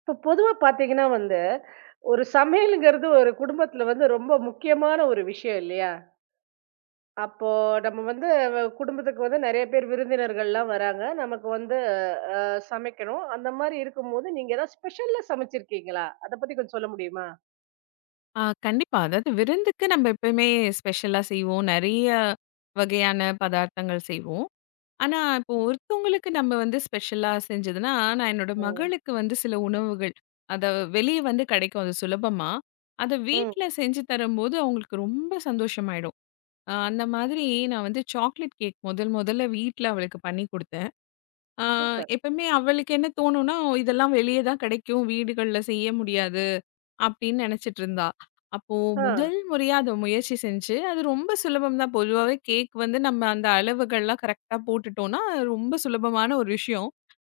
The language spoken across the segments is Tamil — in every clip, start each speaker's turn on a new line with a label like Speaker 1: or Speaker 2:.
Speaker 1: இப்ப பொதுவா பாத்தீங்கன்னா வந்து, ஒரு சமையல்ங்கிறது ஒரு குடும்பத்துல வந்து ரொம்ப முக்கியமான ஒரு விஷயம் இல்லையா? அப்போ நம்ம வந்து குடும்பத்துக்கு வந்து நெறைய பேர் விருந்தினர்கள்லாம் வராங்க. நமக்கு வந்து அ சமைக்கணும். அந்த மாரி இருக்கும்போது, நீங்க ஏதாவது ஸ்பெஷலா சமைச்சிருக்கீங்களா? அத பத்தி கொஞ்சம் சொல்ல முடியுமா?
Speaker 2: ஆ கண்டிப்பா. அதாவது விருந்துக்கு நம்ம எப்பயுமே ஸ்பெஷலா செய்வோம். நெறைய வகையான பதார்த்தங்கள் செய்வோம். ஆனா, இப்போ ஒருத்தவங்களுக்கு நம்ம வந்து ஸ்பெஷலா செஞ்சதுன்னா, நான் என்னோட
Speaker 1: ஓ!
Speaker 2: மகளுக்கு வந்து சில உணவுகள், அத வெளிய வந்து கிடைக்கும் அது சுலபமா. அத
Speaker 1: ம்.
Speaker 2: வீட்ல செஞ்சு தரும்போது அவங்களுக்கு ரொம்ப சந்தோஷமாயிடும். அந்த மாதிரி நான் வந்து சாக்லேட் கேக் முதல் முதல்ல வீட்ல அவளுக்கு பண்ணி குடுத்தேன். ஆ,
Speaker 1: சூப்பர்.
Speaker 2: எப்பவுமே அவளுக்கு என்ன தோணும்னா, இதெல்லாம் வெளிய தான் கிடைக்கும். வீடுகள்ல செய்ய முடியாது. அப்படின்னு நினைச்சிட்டு இருந்தா. அப்போ
Speaker 1: ஆ,
Speaker 2: முதல் முறையா அத முயற்சி செஞ்சு, அது ரொம்ப சுலபம் தான். பொதுவாவே கேக் வந்து நம்ம அந்த அளவுகள்லாம் கரெக்ட்டா போட்டுட்டோம்னா, அது ரொம்ப சுலபமான ஒரு விஷயம்.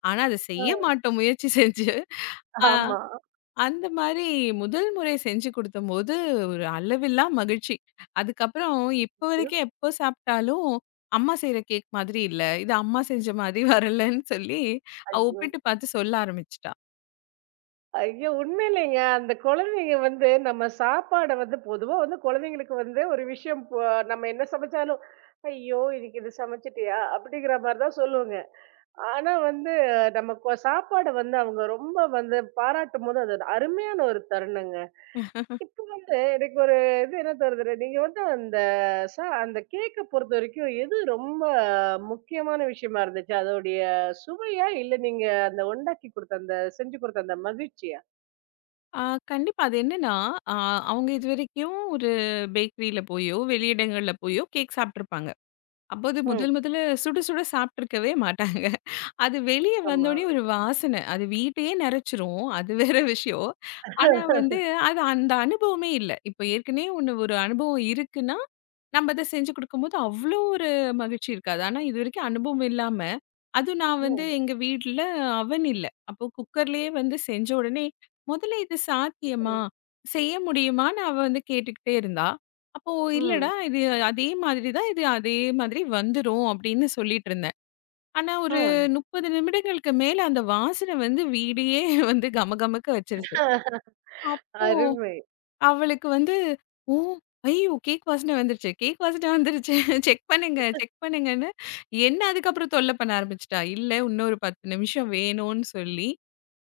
Speaker 2: ஆனா, அத செய்ய
Speaker 1: ஆ.
Speaker 2: மாட்டோம் முயற்சி செஞ்சு. ஆ.
Speaker 1: ஆமா.
Speaker 2: அந்த மாரி முதல் முறை செஞ்சு குடுத்தம்போது, ஒரு அளவில்லா மகிழ்ச்சி. அதுக்கப்புறம் இப்ப
Speaker 1: ஐயோ!
Speaker 2: வரைக்கும் எப்போ சாப்பிட்டாலும், அம்மா செய்ற கேக் மாதிரி இல்ல. இது அம்மா செஞ்ச மாதிரி வரலன்னு சொல்லி, அவ
Speaker 1: ஐயோ!
Speaker 2: ஒப்பிட்டு பார்த்து சொல்ல ஆரம்பிச்சுட்டா.
Speaker 1: ஐயோ! உண்மையிலேங்க. அந்த குழந்தைங்க வந்து நம்ம சாப்பாட வந்து பொதுவா வந்து குழந்தைங்களுக்கு வந்து ஒரு விஷயம் நம்ம என்ன சமைச்சாலும், "ஐயோ! இன்னைக்கு இது சமைச்சிட்டியா?" அப்படிங்கிற மாரி தான் சொல்லுங்க. ஆனா வந்து நம்ம சாப்பாட வந்து அவங்க ரொம்ப வந்து பாராட்டும்போது, அது ஒரு அருமையான ஒரு தருணங்க. இப்போ வந்து எனக்கு ஒரு இது என்ன தோணுதுன்னா, நீங்க வந்து அந்த ச அந்த கேக்க பொறுத்தவரைக்கும் எது ரொம்ப முக்கியமான விஷயமா இருந்துச்சு? அதோடைய சுவையா? இல்ல நீங்க அந்த உண்டாக்கி குடுத்த அந்த செஞ்சு குடுத்த அந்த மகிழ்ச்சியா?
Speaker 2: ஆ கண்டிப்பா. அது என்னன்னா, அ அவங்க இதுவரைக்கும் ஒரு பேக்கரியில போயோ, வெளியிடங்கள்ல போயோ கேக் சாப்ட்டுருப்பாங்க. அப்போது முதல்
Speaker 1: ம்.
Speaker 2: முதல்ல சுட சுட சாப்பிட்டுருக்கவே மாட்டாங்க. அது வெளிய
Speaker 1: ஆமா.
Speaker 2: வந்தோனே ஒரு வாசனை. அது வீட்டையே நெறச்சிரும். அது வேற விஷயம். ஆனா வந்து அது அந்த அனுபவமே இல்ல. இப்ப ஏற்கனவே ஒண்ணு ஒரு அனுபவம் இருக்குன்னா, நம்ம அத செஞ்சு குடுக்கும்போது அவ்ளோ ஒரு மகிழ்ச்சி இருக்காது. ஆனா இதுவரைக்கும் அனுபவம் இல்லாம, அதுவும் நான் வந்து
Speaker 1: ம்.
Speaker 2: எங்க வீட்ல அவன் இல்ல. அப்போ குக்கர்லயே வந்து செஞ்ச உடனே, "முதல்ல இது சாத்தியமா? செய்ய முடியுமான்னு?" அவ வந்து கேட்டுக்கிட்டே இருந்தா. அப்போ இல்லடா,
Speaker 1: ம்.
Speaker 2: இது அதே மாதிரி தான், இது அதே மாதிரி வந்துரும் அப்படின்னு சொல்லிட்டுருந்தேன். ஆனா
Speaker 1: ஆ.
Speaker 2: ஒரு 30 நிமிடங்களுக்கு மேல அந்த வாசனை வந்து வீடையே வந்து கமகமக்க வச்சிருச்சு. அப்
Speaker 1: அருமை.
Speaker 2: அவளுக்கு வந்து, "ஓ! ஐயோ! கேக் வாசனை வந்துருச்சு, கேக் வாசனை வந்துருச்சு. செக் பண்ணுங்க, செக் பண்ணுங்கன்னு" என்ன அதுக்கப்புறம் தொல்ல பண்ண ஆரம்பிச்சுட்டா. இல்ல இன்னும் ஒரு 10 நிமிஷம் வேணும்னு சொல்லி,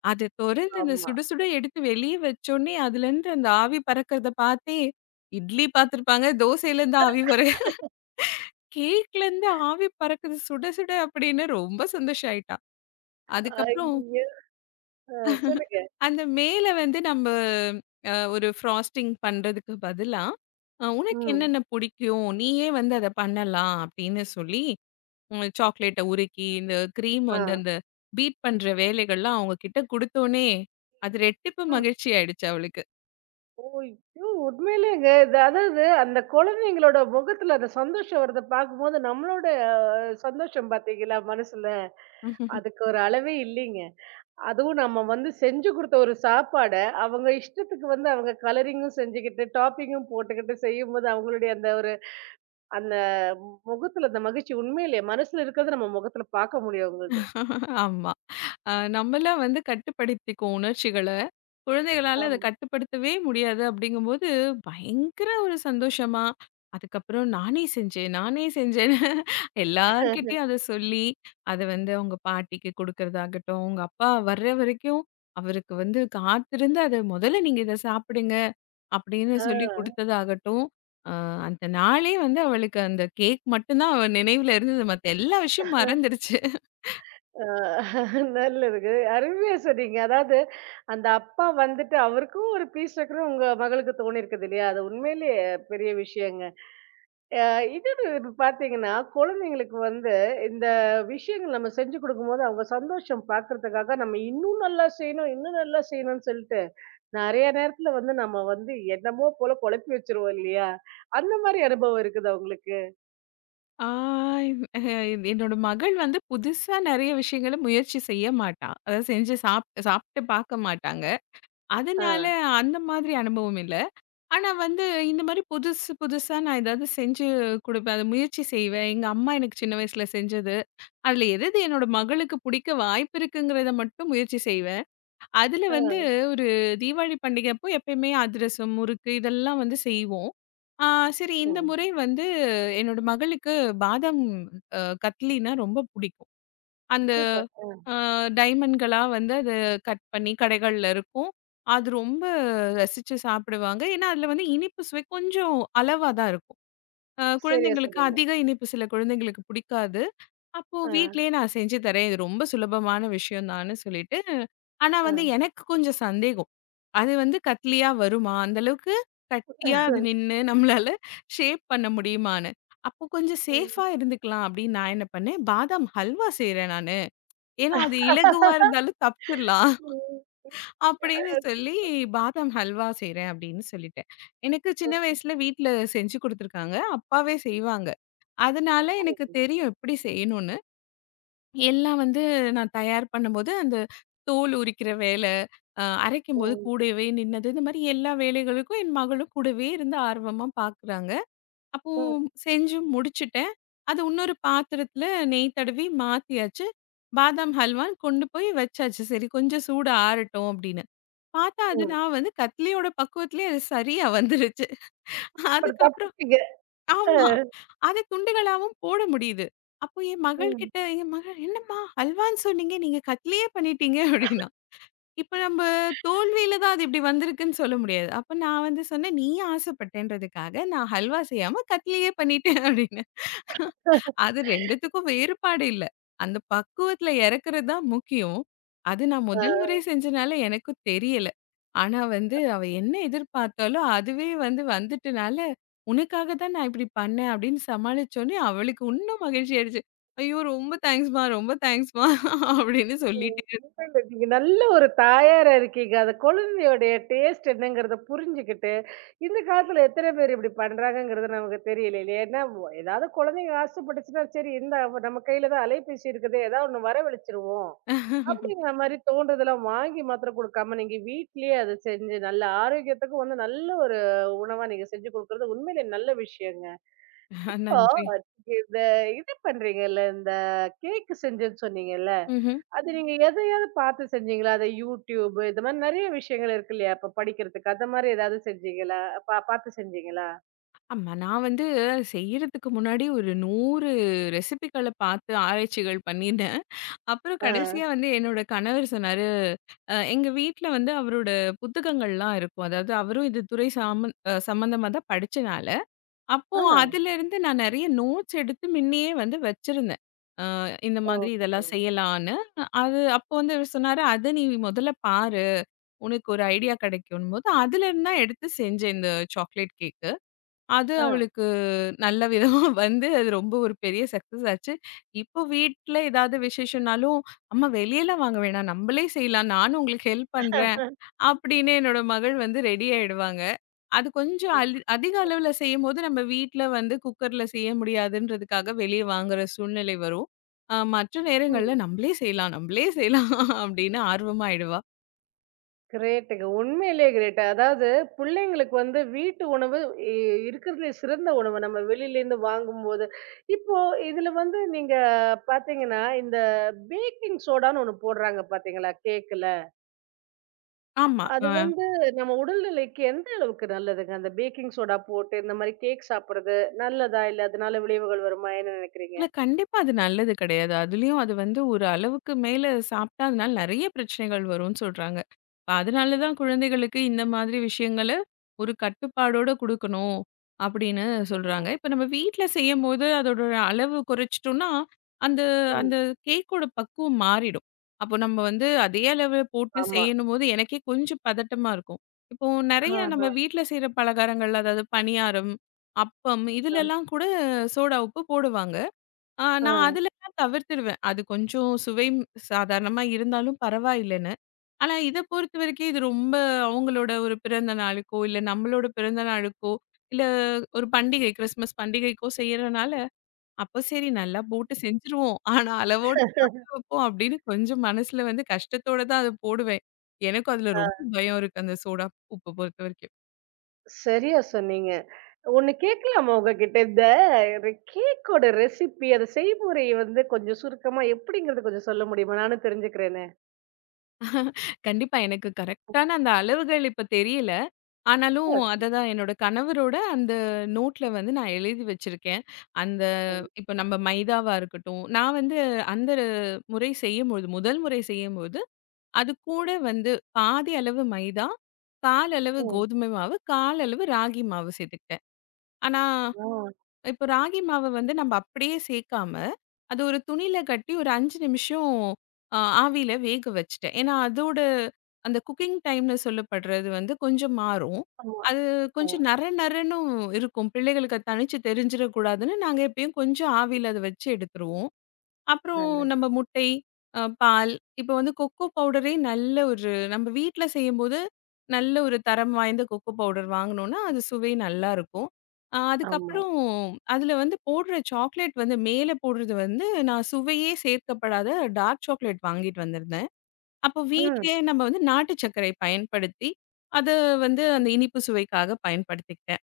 Speaker 2: அத தொறந்து அந்த
Speaker 1: ஆமா.
Speaker 2: சுட சுட எடுத்து வெளிய வச்சோனே, அதுலேருந்து அந்த ஆவி பறக்கிறத பார்த்தே, இட்லி பார்த்துருப்பாங்க, தோசையிலேருந்து ஆவி வர கேக்லருந்து ஆவி பறக்குது சுட சுட அப்படின்னு ரொம்ப சந்தோஷம் ஆயிட்டா. அதுக்கப்புறம்
Speaker 1: ஐயய்யோ! அ சொல்லுங்க.
Speaker 2: அந்த மேல வந்து நம்ப ஒரு ஃப்ராஸ்டிங் பண்றதுக்கு பதிலா, "உனக்கு
Speaker 1: ம்.
Speaker 2: என்னென்ன பிடிக்கும்? நீயே வந்து அத பண்ணலாம்" அப்படின்னு சொல்லி, சாக்லேட்ட உருக்கி, இந்த கிரீம்
Speaker 1: ஆ.
Speaker 2: வந்து அந்த பீட் பண்ற வேலைகள்லாம் அவங்க கிட்ட குடுத்தோனே, அது ரெட்டிப்பு
Speaker 1: ஆ.
Speaker 2: மகிழ்ச்சி ஆயிடுச்சு அவளுக்கு.
Speaker 1: ஓ! உண்மையிலேங்க இது அதாவது அந்த குழந்தைங்களோட முகத்துல அந்த சந்தோஷம் வரத பார்க்கும்போது, நம்மளோட சந்தோஷம் பார்த்தீங்களா மனசுல, அதுக்கு ஒரு அளவே இல்லைங்க. அதுவும் நம்ம வந்து செஞ்சு குடுத்த ஒரு சாப்பாட, அவங்க இஷ்டத்துக்கு வந்து அவங்க கலரிங்கும் செஞ்சுக்கிட்டு, டாப்பிங்கும் போட்டுக்கிட்டு செய்யும்போது, அவங்களுடைய அந்த ஒரு அந்த முகத்துல அந்த மகிழ்ச்சி உண்மையிலேயே மனசுல இருக்கிறத நம்ம முகத்துல பார்க்க முடியும் அவங்கள்து.
Speaker 2: ஆமா. நம்மலாம் வந்து கட்டுப்படுத்திக்குவோம் உணர்ச்சிகள. குழந்தைகளால அத
Speaker 1: ஆமா.
Speaker 2: கட்டுப்படுத்தவே முடியாது அப்படிங்கும்போது, பயங்கர ஒரு சந்தோஷமா, அதுக்கப்புறம் நானே செஞ்சேன், நானே செஞ்சேன்னு எல்லார்கிட்டயும் அத சொல்லி, அத வந்து அவங்க பாட்டிக்கு குடுக்கறதாகட்டும், அவங்க அப்பா வர்ற வரைக்கும் அவருக்கு வந்து காத்திருந்து அத "முதல்ல நீங்க இத சாப்பிடுங்க" அப்படின்னு
Speaker 1: ஆ,
Speaker 2: சொல்லி குடுத்ததாகட்டும். அ அந்த நாளே வந்து அவளுக்கு அந்த கேக் மட்டும் தான் அவ நினைவுல இருந்தது. மத்த எல்லா விஷயமும் மறந்துருச்சு.
Speaker 1: ஆ. நல்லதுங்க. அருமையா சொன்னீங்க. அதாவது, அந்த அப்பா வந்துட்டு அவருக்கும் ஒரு பீஸ் இருக்குன்னு உங்க மகளுக்கு தோணியிருக்குது இல்லையா? அது உண்மையிலேயே பெரிய விஷயங்க. அ இன்னொன்னு இப்ப பார்த்தீங்கன்னா, குழந்தைங்களுக்கு வந்து இந்த விஷயங்கள் நம்ம செஞ்சு குடுக்கும்போது, அவங்க சந்தோஷம் பார்க்கறதுக்காக நம்ம இன்னும் நல்லா செய்யணும், இன்னும் நல்லா செய்யணும்னு சொல்லிட்டு, நெறைய நேரத்துல வந்து நம்ம வந்து என்னமோ போல குழப்பி வச்சுருவோம் இல்லையா? அந்த மாரி அனுபவம் இருக்குதா உங்களுக்கு?
Speaker 2: ஆ அஹ என்னோட மகள் வந்து புதுசா நெறைய விஷயங்கள முயற்சி செய்ய மாட்டா. அதாவது செஞ்சு சாப்ட்டு பார்க்க மாட்டாங்க.
Speaker 1: ஆ,
Speaker 2: அதனால அந்த மாதிரி அனுபவம் இல்ல. ஆனா வந்து இந்த மாரி புதுசு புதுசா நான் ஏதாவது செஞ்சு குடுப்பேன். அத முயற்சி செய்வேன். எங்க அம்மா எனக்கு சின்ன வயசுல செஞ்சது. அதுல எது எது என்னோட மகளுக்கு பிடிக்க வாய்ப்பு இருக்குங்கிறத மட்டும் முயற்சி செய்வேன். அதுல வந்து
Speaker 1: ஆ.
Speaker 2: ஒரு தீபாவளி பண்டிகை அப்போ எப்பயுமே அதிரசம், முறுக்கு இதெல்லாம் வந்து செய்வோம். ஆ சரி இந்த
Speaker 1: ம்.
Speaker 2: முறை வந்து என்னோட மகளுக்கு பாதாம் கத்லினா ரொம்ப பிடிக்கும். அந்த
Speaker 1: சூப்பர்.
Speaker 2: அ டைமண்ட்களா வந்து அத கட் பண்ணி கடைகள்ல இருக்கும். அது ரொம்ப ரசிச்சு சாப்பிடுவாங்க. ஏன்னா அதுல வந்து இனிப்பு சுவை கொஞ்சம் அளவா தான் இருக்கும்.
Speaker 1: சரியா
Speaker 2: குழந்தைங்களுக்கு
Speaker 1: சொன்னீங்க.
Speaker 2: அதிக இனிப்பு சில குழந்தைங்களுக்கு பிடிக்காது. அப்போ
Speaker 1: ஆ,
Speaker 2: வீட்லயே நான் செஞ்சு தரேன். இது ரொம்ப சுலபமான விஷயம் தான்னு சொல்லிட்டு, ஆனா
Speaker 1: ஆ.
Speaker 2: வந்து எனக்கு கொஞ்சம் சந்தேகம். அது வந்து கட்லயா வருமா? அந்த அளவுக்கு கட்டியா அது நின்னு நம்மளால ஷேப் பண்ண முடியுமான்னு. அப்போ கொஞ்சம்
Speaker 1: ம்.
Speaker 2: சேஃபா இருந்துக்கலாம் அப்படின்னு நான் என்ன பண்ணேன், பாதாம் ஹல்வா செய்றேன் நானு. ஏன்னா அது இலகுவா இருந்தாலும் தப்பிச்சிடலாம்
Speaker 1: ம்.
Speaker 2: அப்படின்னு சொல்லி பாதாம் ஹல்வா செய்றேன் அப்படின்னு சொல்லிட்டேன். எனக்கு சின்ன வயசுல வீட்ல செஞ்சு குடுத்துருக்காங்க. அப்பாவே செய்வாங்க. அதனால எனக்கு தெரியும் எப்படி செய்யணும்னு. எல்லாம் வந்து நான் தயார் பண்ணும்போது, அந்த தோல் உரிக்கிற வேல, அரைக்கும்போது
Speaker 1: ம்.
Speaker 2: கூடவே நின்னது, இந்த மாரி எல்லா வேலைகளுக்கும் என் மகளும் கூடவே இருந்து ஆர்வமா பார்க்குறாங்க. அப்போ
Speaker 1: ம்.
Speaker 2: செஞ்சு முடிச்சுட்டேன். அது இன்னொரு பாத்திரத்துல நெய் தடவி மாத்தியாச்சு. பாதாம் ஹல்வான்னு கொண்டு போய் வச்சாச்சு. சரி கொஞ்சம் சூடு ஆறட்டும் அப்படின்னு. பார்த்தா அது
Speaker 1: ம்.
Speaker 2: நான் வந்து கட்லியோட பக்குவத்திலேயே அது சரியா வந்துருச்சு.
Speaker 1: அப்புறம்
Speaker 2: அதுக்கப்புறம்
Speaker 1: தப்பிச்சீங்க. ஆ.
Speaker 2: ஆமா. அத துண்டுகளாவும் போட முடியுது. அப்போ
Speaker 1: ம்.
Speaker 2: என் மகள் "என்னம்மா ஹல்வான்னு சொன்னீங்க, நீங்க கட்லயே பண்ணிட்டீங்க" அப்படின்னா. இப்ப நம்ப தோல்வியில தான் அது இப்படி வந்திருக்குன்னு சொல்ல முடியாது. அப்ப நான் வந்து சொன்னேன், "நீ ஆசைப்பட்டேன்றதுக்காக நான் ஹல்வா செய்யாம கட்லயே பண்ணிட்டேன்" அப்படின்னு. அது ரெண்டுக்கும் வேறுபாடு இல்ல. அந்த பக்குவத்துல இறக்குறது தான் முக்கியம். அது நான்
Speaker 1: ஆ.
Speaker 2: முதல் முறை செஞ்சனால எனக்கும் தெரியல. ஆனா வந்து அவ என்ன எதிர்பார்த்தாலோ, அதுவே வந்து வந்துட்டனால, "உனக்காக தான் நான் இப்படி பண்ணேன்" அப்படின்னு சமாளிச்சோனே, அவளுக்கு இன்னும் மகிழ்ச்சி ஆயிடுச்சு. "ஐயோ! ரொம்ப தேங்க்ஸ்மா, ரொம்ப தேங்க்ஸ்மா" அப்படின்னு சொல்லிட்டே
Speaker 1: இல்ல, இல்ல. நீங்க நல்ல ஒரு தாயாரா இருக்கீங்க. அந்த குழந்தையோடைய டேஸ்ட் என்னங்கிறத புரிஞ்சுகிட்டு, இந்த காலத்துல எத்தன பேர் இப்படி பண்றாங்கங்கிறது நமக்கு தெரியல இல்லையா? ஏன்னா, ஏதாவது குழந்தைங்க ஆசைப்பட்டுச்சுன்னா, சரி இந்தா நம்ம கையில தான் அலைபேசி இருக்குதே, ஏதாவது ஒண்ணு வரவழைச்சுருவோம்.
Speaker 2: ஆ
Speaker 1: அப்படிங்கிற மாரி தோன்றதெல்லாம் வாங்கி மாத்திரம் குடுக்காம, நீங்க வீட்லயே அத செஞ்சு நல்ல ஆரோக்கியத்துக்கும் வந்து நல்ல ஒரு உணவா நீங்க செஞ்சு குடுக்குறது உண்மையிலே நல்ல விஷயங்க. இப்போ
Speaker 2: நன்றி.
Speaker 1: இந்த இது பண்றீங்கல்ல, இந்த கேக் செஞ்சேன்னு சொன்னீங்கல்ல?
Speaker 2: ம்ஹ்ம்.
Speaker 1: அது நீங்க எதையாவது பார்த்து செஞ்சீங்களா? அத YouTube இந்த மாரி நெறைய விஷயங்கள் இருக்கு இல்லையா? இப்ப படிக்கிறதுக்கு அந்த மாரி ஏதாவது செஞ்சீங்களா? பார்த்து செஞ்சீங்களா?
Speaker 2: ஆமா. நான் வந்து செய்யறதுக்கு முன்னாடி ஒரு 100 ரெசிபிகள பார்த்து ஆராய்ச்சிகள் பண்ணிட்டேன். அப்புறம்
Speaker 1: ஆ.
Speaker 2: கடைசியா வந்து என்னோட கணவர் சொன்னாரு. எங்க வீட்ல வந்து அவரோட புத்தகங்கள்லாம் இருக்கும். அதாவது அவரும் இது துறை சாம அ சம்மந்தமா தான் படிச்சனால, அப்போ
Speaker 1: ஆ.
Speaker 2: அதுலருந்து நான் நெறைய நோட்ஸ் எடுத்து முன்னயே வந்து வச்சிருந்தேன். அ இந்த மாதிரி
Speaker 1: ஓகே.
Speaker 2: இதெல்லாம் செய்யலான்னு. அது அப்போ வந்து அவரு சொன்னாரு, "அத நீ முதல்ல பாரு. உனக்கு ஒரு ஐடியா கிடைக்கும்னும்போது" அதுலருந்து தான் எடுத்து செஞ்சேன் இந்த சாக்லேட் கேக். அது
Speaker 1: ஆ.
Speaker 2: அவளுக்கு நல்ல விதமா வந்து அது ரொம்ப ஒரு பெரிய சக்சஸ் ஆச்சு. இப்போ வீட்ல ஏதாவது விசேஷம்னாலும், "அம்மா வெளியலாம் வாங்க வேணாம். நம்பளே செய்யலாம். நானும் உங்களுக்கு ஹெல்ப் பண்றேன்." அப்படின்னு என்னோட மகள் வந்து ரெடி ஆயிடுவாங்க. அது கொஞ்சம் அதிக அளவுல செய்யும்போது நம்ம வீட்ல வந்து குக்கர்ல செய்ய முடியாதுன்றதுக்காக வெளிய வாங்குற சூழ்நிலை வரும். மற்ற நேரங்கள்ல
Speaker 1: ம்.
Speaker 2: "நம்பளே செய்யலாம், நம்பளே செய்யலாம்." அப்படின்னு ஆர்வமா ஆயிடுவா.
Speaker 1: கிரேட்டுங்க. உண்மையிலேயே கிரேட். அதாவது பிள்ளைங்களுக்கு வந்து வீட்டு உணவு இ இருக்கிறதுலயே சிறந்த உணவு. நம்ம வெளியிலேருந்து வாங்கும்போது. இப்போ இதுல வந்து நீங்க பார்த்தீங்கன்னா, இந்த பேக்கிங் சோடான்னு ஒண்ணு போடுறாங்க பார்த்தீங்களா? கேக்குல.
Speaker 2: ஆமா.
Speaker 1: அது
Speaker 2: அ.
Speaker 1: வந்து நம்ம உடல்நிலைக்கு எந்த அளவுக்கு நல்லதுங்க? அந்த பேக்கிங் சோடா போட்டு இந்த மாரி கேக் சாப்பிடுறது நல்லதா? இல்ல அதனால விளைவுகள் வருமா? என்ன நினைக்கிறீங்க?
Speaker 2: இல்ல கண்டிப்பா அது நல்லது கிடையாது. அதுலயும் அது வந்து ஒரு அளவுக்கு மேல சாப்பிட்டா, அதனால நெறைய பிரச்சனைகள் வரும்னு சொல்றாங்க. இப்ப அதனால தான் குழந்தைகளுக்கு இந்த மாதிரி விஷயங்கள ஒரு கட்டுப்பாடோட குடுக்கணும் அப்படின்னு சொல்றாங்க. இப்ப நம்ம வீட்ல செய்யும்போது அதோட அளவு குறைச்சுட்டோம்னா, அந்த
Speaker 1: ம்.
Speaker 2: அந்த கேக்கோட பக்குவம் மாறிடும். அப்போ நம்ம வந்து அதே அளவு போட்டு
Speaker 1: ஆமா.
Speaker 2: செய்யணும்போது எனக்கே கொஞ்சம் பதட்டமா இருக்கும். இப்போ நெறைய நம்ம
Speaker 1: ஆஹா.
Speaker 2: வீட்ல செய்ற பலகாரங்கள், அதாவது பணியாரம், அப்பம்
Speaker 1: ஆ.
Speaker 2: இதுலலாம் கூட சோடா உப்பு போடுவாங்க. ஆ நான்
Speaker 1: ஆ.
Speaker 2: அதுலலாம் தவிர்த்துருவேன். அது கொஞ்சம் சுவை சாதாரணமா இருந்தாலும் பரவாயில்லன்னு. ஆனா இத பொறுத்தவரைக்கும் இது ரொம்ப அவங்களோட ஒரு பிறந்த நாளுக்கோ, இல்ல நம்மளோட பிறந்த நாளுக்கோ, இல்ல ஒரு பண்டிகை கிறிஸ்மஸ் பண்டிகைக்கோ செய்யறனால, அப்ப சரி நல்லா போட்டு செஞ்சுருவோம். ஆனா அளவோட வைப்போம் அப்படின்னு கொஞ்சம் மனசுல வந்து கஷ்டத்தோட தான் அத போடுவேன். எனக்கும் அதுல ரொம்ப
Speaker 1: ஆ.
Speaker 2: பயம் இருக்கு அந்த சோடா உப்ப பொறுத்தவரைக்கும்.
Speaker 1: சரியா சொன்னீங்க. ஒண்ணு கேட்கலாமா உங்ககிட்ட? இந்த கேக்கோட ரெசிபி அத செய்முறை வந்து கொஞ்சம் சுருக்கமா எப்படிங்கிறது கொஞ்சம் சொல்ல முடியுமா? நானும் தெரிஞ்சுக்கிறேனே.
Speaker 2: கண்டிப்பா. எனக்கு கரெக்ட்டான அந்த அளவுகள் இப்ப தெரியல. ஆனாலும்
Speaker 1: அ.
Speaker 2: அததான் என்னோட கணவரோட அந்த நோட்ல வந்து நான் எழுதி வச்சிருக்கேன். அந்த
Speaker 1: ம்.
Speaker 2: இப்ப நம்ம மைதாவா இருக்கட்டும், நான் வந்து அந்த முறை செய்யும்பொழுது, முதல் முறை செய்யும்போது, அது கூட வந்து பாதி அளவு மைதா, கால் அளவு
Speaker 1: ம்.
Speaker 2: கோதுமை மாவு, கால் அளவு ராகி மாவு சேர்த்துக்கிட்டேன். ஆனா
Speaker 1: ஆ.
Speaker 2: இப்போ ராகி மாவு வந்து நம்ம அப்படியே சேர்க்காம, அது ஒரு துணியில கட்டி ஒரு 5 நிமிஷம் ஆவியில வேக வச்சுட்டேன். ஏன்னா, அதோட அந்த குக்கிங் டைம்னு சொல்லப்படுறது வந்து கொஞ்சம் மாறும்.
Speaker 1: ஆமா.
Speaker 2: அது
Speaker 1: ஆமா.
Speaker 2: கொஞ்சம் நற நறன்னும் இருக்கும். பிள்ளைகளுக்கு அது தனிச்சு தெரிஞ்சிடக்கூடாதுன்னு, நாங்க எப்பயும் கொஞ்சம் ஆவியில அத வச்சு எடுத்துருவோம். அப்புறம்
Speaker 1: நல்லது.
Speaker 2: நம்ம முட்டை, பால். இப்போ வந்து கொக்கோ பவுடரே நல்ல ஒரு நம்ம வீட்ல செய்யும்போது, நல்ல ஒரு தரம் வாய்ந்த கொக்கோ பவுடர் வாங்குனோம்னா, அது சுவை நல்லாருக்கும்.
Speaker 1: ஆமா.
Speaker 2: அதுக்கப்புறம் அதில வந்து போடுற சாக்லேட் வந்து மேல போடுறது வந்து, நான் சுவையே சேர்க்கப்படாத டார்க் சாக்லேட் வாங்கிட்டு வந்திருந்தேன். அப்போ
Speaker 1: ம்.
Speaker 2: வீட்லயே நம்ம வந்து நாட்டு சர்க்கரை பயன்படுத்தி, அத வந்து அந்த
Speaker 1: ம்.
Speaker 2: இனிப்பு சுவைக்காக பயன்படுத்திக்கிட்டேன்.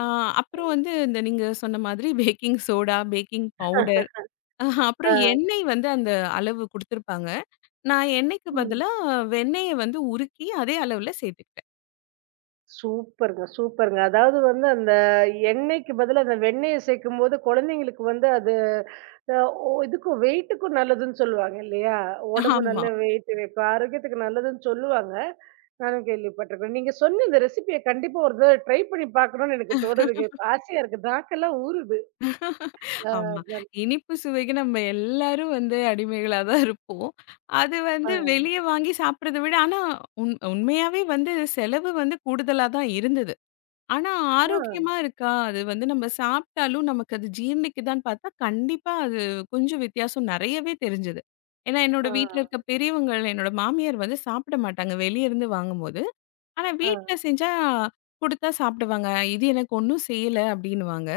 Speaker 2: அ அப்புறம் வந்து இந்த நீங்க சொன்ன மாதிரி பேக்கிங் சோடா, பேக்கிங் பவுடர் ஆஹா,
Speaker 1: ஆ.
Speaker 2: அப்புறம் எண்ணெய் வந்து அந்த அளவு குடுத்துருப்பாங்க. நான் எண்ணெய்க்கு
Speaker 1: ம்.
Speaker 2: பதிலா வெண்ணெய வந்து உருக்கி அதே அளவுல சேர்த்துக்கிட்டேன்.
Speaker 1: சூப்பர்ங்க, சூப்பர்ங்க. அதாவது வந்து அந்த எண்ணெய்க்கு பதிலா அந்த வெண்ணெய சேர்க்கும்போது குழந்தைங்களுக்கு வந்து அது அ ஒ இதுக்கும் வெயிட்டுக்கும் நல்லதுன்னு சொல்லுவாங்க இல்லையா? உடம்பு
Speaker 2: ஆமா,
Speaker 1: நல்ல வெயிட் இப்ப ஆரோக்கியத்துக்கு நல்லதுன்னு சொல்லுவாங்க. நானும் கேள்விப்பட்டிருக்கேன். நீங்க சொன்ன இந்த ரெசிபிய கண்டிப்பா ஒரு தடவ ட்ரை பண்ணி பார்க்கணும்னு எனக்கு தோணுதுங்க. இப்ப ஆசையா இருக்கு. நாக்கெல்லாம் ஊறுது. அ,
Speaker 2: ஆமா. இனிப்பு சுவைக்கு நம்ம எல்லாரும் வந்து அடிமைகளா தான் இருப்போம். அது
Speaker 1: அ,
Speaker 2: வந்து வெளிய வாங்கி சாப்பிடுறத விட ஆனா உண்மையாவே வந்து செலவு வந்து கூடுதலா தான் இருந்தது. ஆனா,
Speaker 1: ஆ,
Speaker 2: ஆரோக்கியமா இருக்கா? அது வந்து நம்ம சாப்பிட்டாலும் நமக்கு அது ஜீரணிக்குதான்னு பார்த்தா, கண்டிப்பா அது கொஞ்சம் வித்தியாசம் நெறையவே தெரிஞ்சது. ஏன்னா, என்னோட
Speaker 1: ஆ,
Speaker 2: வீட்ல இருக்க பெரியவங்கள், என்னோட மாமியார் வந்து சாப்பிட மாட்டாங்க, வெளிய இருந்து வாங்கும்போது. ஆனா,
Speaker 1: ஆ,
Speaker 2: வீட்ல செஞ்சா குடுத்தா சாப்பிடுவாங்க. "இது எனக்கு ஒண்ணும் செய்யல" அப்படின்னுவாங்க.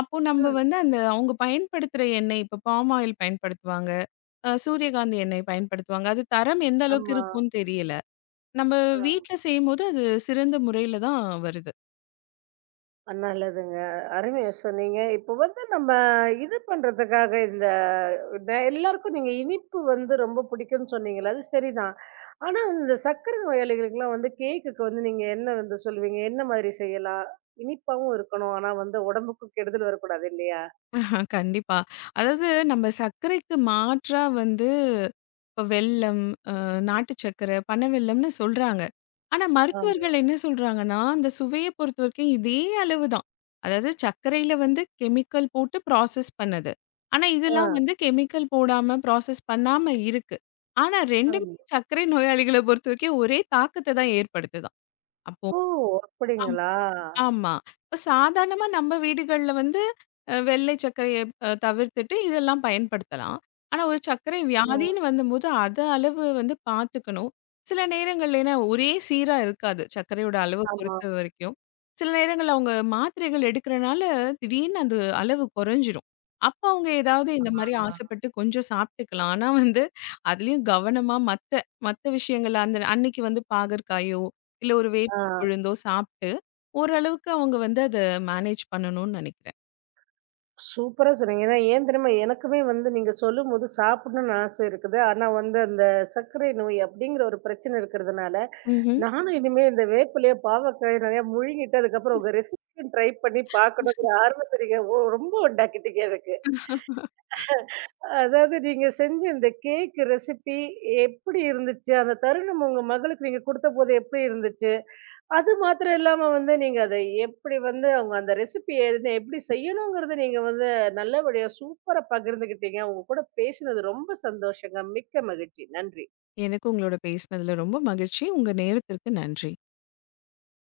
Speaker 2: அப்போ
Speaker 1: ஆ,
Speaker 2: நம்ம வந்து அந்த அவங்க பயன்படுத்துற எண்ணெய், இப்ப பாம் ஆயில் பயன்படுத்துவாங்க, சூரியகாந்தி எண்ணெய் பயன்படுத்துவாங்க. அது தரம் எந்த அளவுக்கு
Speaker 1: ஆமா.
Speaker 2: இருக்கும்னு தெரியல. நம்ம
Speaker 1: ஆ.
Speaker 2: வீட்ல செய்யும்போது அது சிறந்த முறையில தான் வருது.
Speaker 1: நல்லதுங்க. அருமையா சொன்னீங்க. இப்போ வந்து நம்ம இது பண்றதுக்காக இந்த இந்த எல்லாருக்கும் நீங்க இனிப்பு வந்து ரொம்ப பிடிக்கும்னு சொன்னீங்கல்ல, அது சரிதான். ஆனா இந்த சர்க்கரை நோயாளிகளுக்கெல்லாம் வந்து கேக்குக்கு வந்து நீங்க என்ன வந்து சொல்லுவீங்க? என்ன மாதிரி செய்யலாம்? இனிப்பாவும் இருக்கணும். ஆனா வந்து உடம்புக்கும் கெடுதல் வரக்கூடாது இல்லையா?
Speaker 2: ஆ கண்டிப்பா. அதாவது நம்ம சர்க்கரைக்கு மாற்றா வந்து இப்ப வெல்லம், அ நாட்டு சர்க்கரை, பனவெல்லம்னு சொல்றாங்க. ஆனா
Speaker 1: ஆமா.
Speaker 2: மருத்துவர்கள் என்ன சொல்றாங்கன்னா, அந்த சுவைய பொறுத்தவரைக்கும் இதே அளவு தான். அதாவது சர்க்கரையில வந்து கெமிக்கல் போட்டு ப்ராசஸ் பண்ணது. ஆனா
Speaker 1: ஆ.
Speaker 2: இதெல்லாம் வந்து கெமிக்கல் போடாம, ப்ராசஸ் பண்ணாம இருக்கு. ஆனா ரெண்டுமே
Speaker 1: ஆமா.
Speaker 2: சர்க்கரை நோயாளிகள பொறுத்தவரைக்கும் ஒரே தாக்கத்த தான் ஏற்படுத்துதாம். அப்போ
Speaker 1: ஓ! அப்படிங்களா?
Speaker 2: ஆமா. இப்ப சாதாரணமா நம்ம வீடுகள்ல வந்து வெள்ளை சர்க்கரைய தவிர்த்துட்டு இதெல்லாம் பயன்படுத்தலாம். ஆனா, ஒரு சர்க்கரை
Speaker 1: ஆ.
Speaker 2: வியாதின்னு வந்தம்போது, அத அளவு வந்து பார்த்துக்கணும். சில நேரங்கள்ல ஏன்னா ஒரே சீரா இருக்காது, சர்க்கரையோட அளவு
Speaker 1: ஆமா.
Speaker 2: பொறுத்தவரைக்கும். சில நேரங்கள்ல அவங்க மாத்திரைகள் எடுக்கிறனால, திடீர்னு அந்த அளவு குறைஞ்சிரும். அப்ப அவங்க ஏதாவது இந்த
Speaker 1: ஆமா.
Speaker 2: மாரி ஆசைப்பட்டு கொஞ்சம் சாப்பிட்டுக்கலாம். ஆனா வந்து, அதுலயும் கவனமா மத்த மத்த விஷயங்கள் அந்த அன்னைக்கு வந்து பாகற்காயோ, இல்ல ஒரு
Speaker 1: ஆ. ஆ.
Speaker 2: வேப்பிலை கொழுந்தோ சாப்ட்டு ஓரளவுக்கு அவங்க வந்து அத மேனேஜ் பண்ணணும்னு நினைக்கிறேன்.
Speaker 1: சூப்பரா சொன்னீங்க. ஏன்னா ஏன் தெரியுமா? எனக்குமே வந்து நீங்க சொல்லும்போது சாப்பிடணும்னு ஆசை இருக்குது. ஆனா வந்து அந்த சர்க்கரை நோய் அப்படிங்கிற ஒரு பிரச்சனை இருக்கிறதுனால,
Speaker 2: ம்ஹ்ம்.
Speaker 1: நானும் இனிமே இந்த வேப்பிலையோ, பாவக்காயோ நெறையா முழுங்கிட்டு அதுக்கப்புறம் உங்க ரெசிபியும் ட்ரை பண்ணி பார்க்கணுங்கிற ஆர்வத்த நீங்க ரொம்ப உண்டாக்கிட்டீங்க எனக்கு. அதாவது நீங்க செஞ்ச இந்த கேக் ரெசிபி எப்படி இருந்துச்சு? அந்த தருணம் உங்க மகளுக்கு நீங்க குடுத்தபோது எப்படி இருந்துச்சு? அது மாத்திரம் இல்லாம வந்து நீங்க அதை எப்படி வந்து அவங்க அந்த ரெசிபி எழுதின எப்படி செய்யணுங்கிறத நீங்க வந்து நல்லபடியா சூப்பரா பகிர்ந்துகிட்டீங்க. உங்க கூட பேசினது ரொம்ப சந்தோஷங்க. மிக்க மகிழ்ச்சி. நன்றி.
Speaker 2: எனக்கு உங்களோட பேசினதுல ரொம்ப மகிழ்ச்சி. உங்க நேரத்திற்கு நன்றி.